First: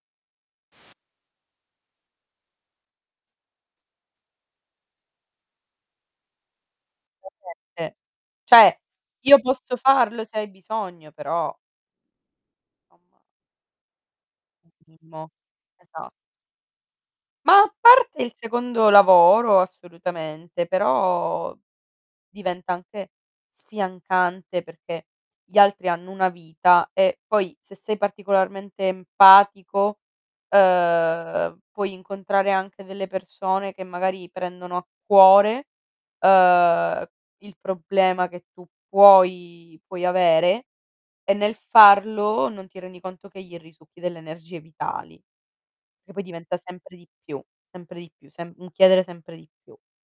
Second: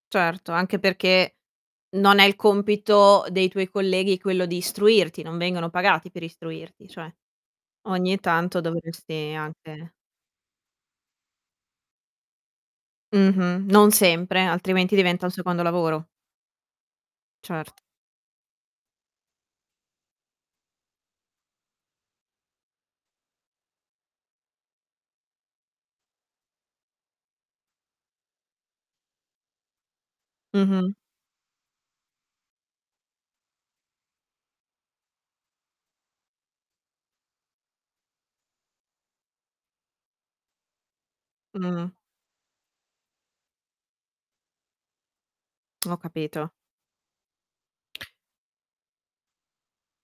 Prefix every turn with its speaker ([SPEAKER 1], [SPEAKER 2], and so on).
[SPEAKER 1] Certo, anche perché non è il compito dei tuoi colleghi quello di istruirti, non vengono pagati per istruirti, cioè.
[SPEAKER 2] Perfette,
[SPEAKER 1] Ogni tanto
[SPEAKER 2] cioè,
[SPEAKER 1] dovresti
[SPEAKER 2] io posso
[SPEAKER 1] anche
[SPEAKER 2] farlo se hai bisogno però [unintelligible]
[SPEAKER 1] Mh-mh, non sempre, altrimenti
[SPEAKER 2] Anche
[SPEAKER 1] diventa
[SPEAKER 2] no,
[SPEAKER 1] un secondo lavoro.
[SPEAKER 2] esa Ma a
[SPEAKER 1] Certo.
[SPEAKER 2] parte il secondo lavoro assolutamente, però diventa anche sfiancante, perché gli altri hanno una vita e poi se sei particolarmente empatico,
[SPEAKER 1] Mh-mh.
[SPEAKER 2] ehm, puoi incontrare anche delle persone che magari prendono a cuore. Ehm, il problema che tu puoi puoi avere, e nel
[SPEAKER 1] Mh.
[SPEAKER 2] farlo non ti rendi conto che gli risucchi delle energie vitali,
[SPEAKER 1] Ho
[SPEAKER 2] che poi
[SPEAKER 1] capito.
[SPEAKER 2] diventa sempre di più, sempre di più, semp un chiedere sempre di più.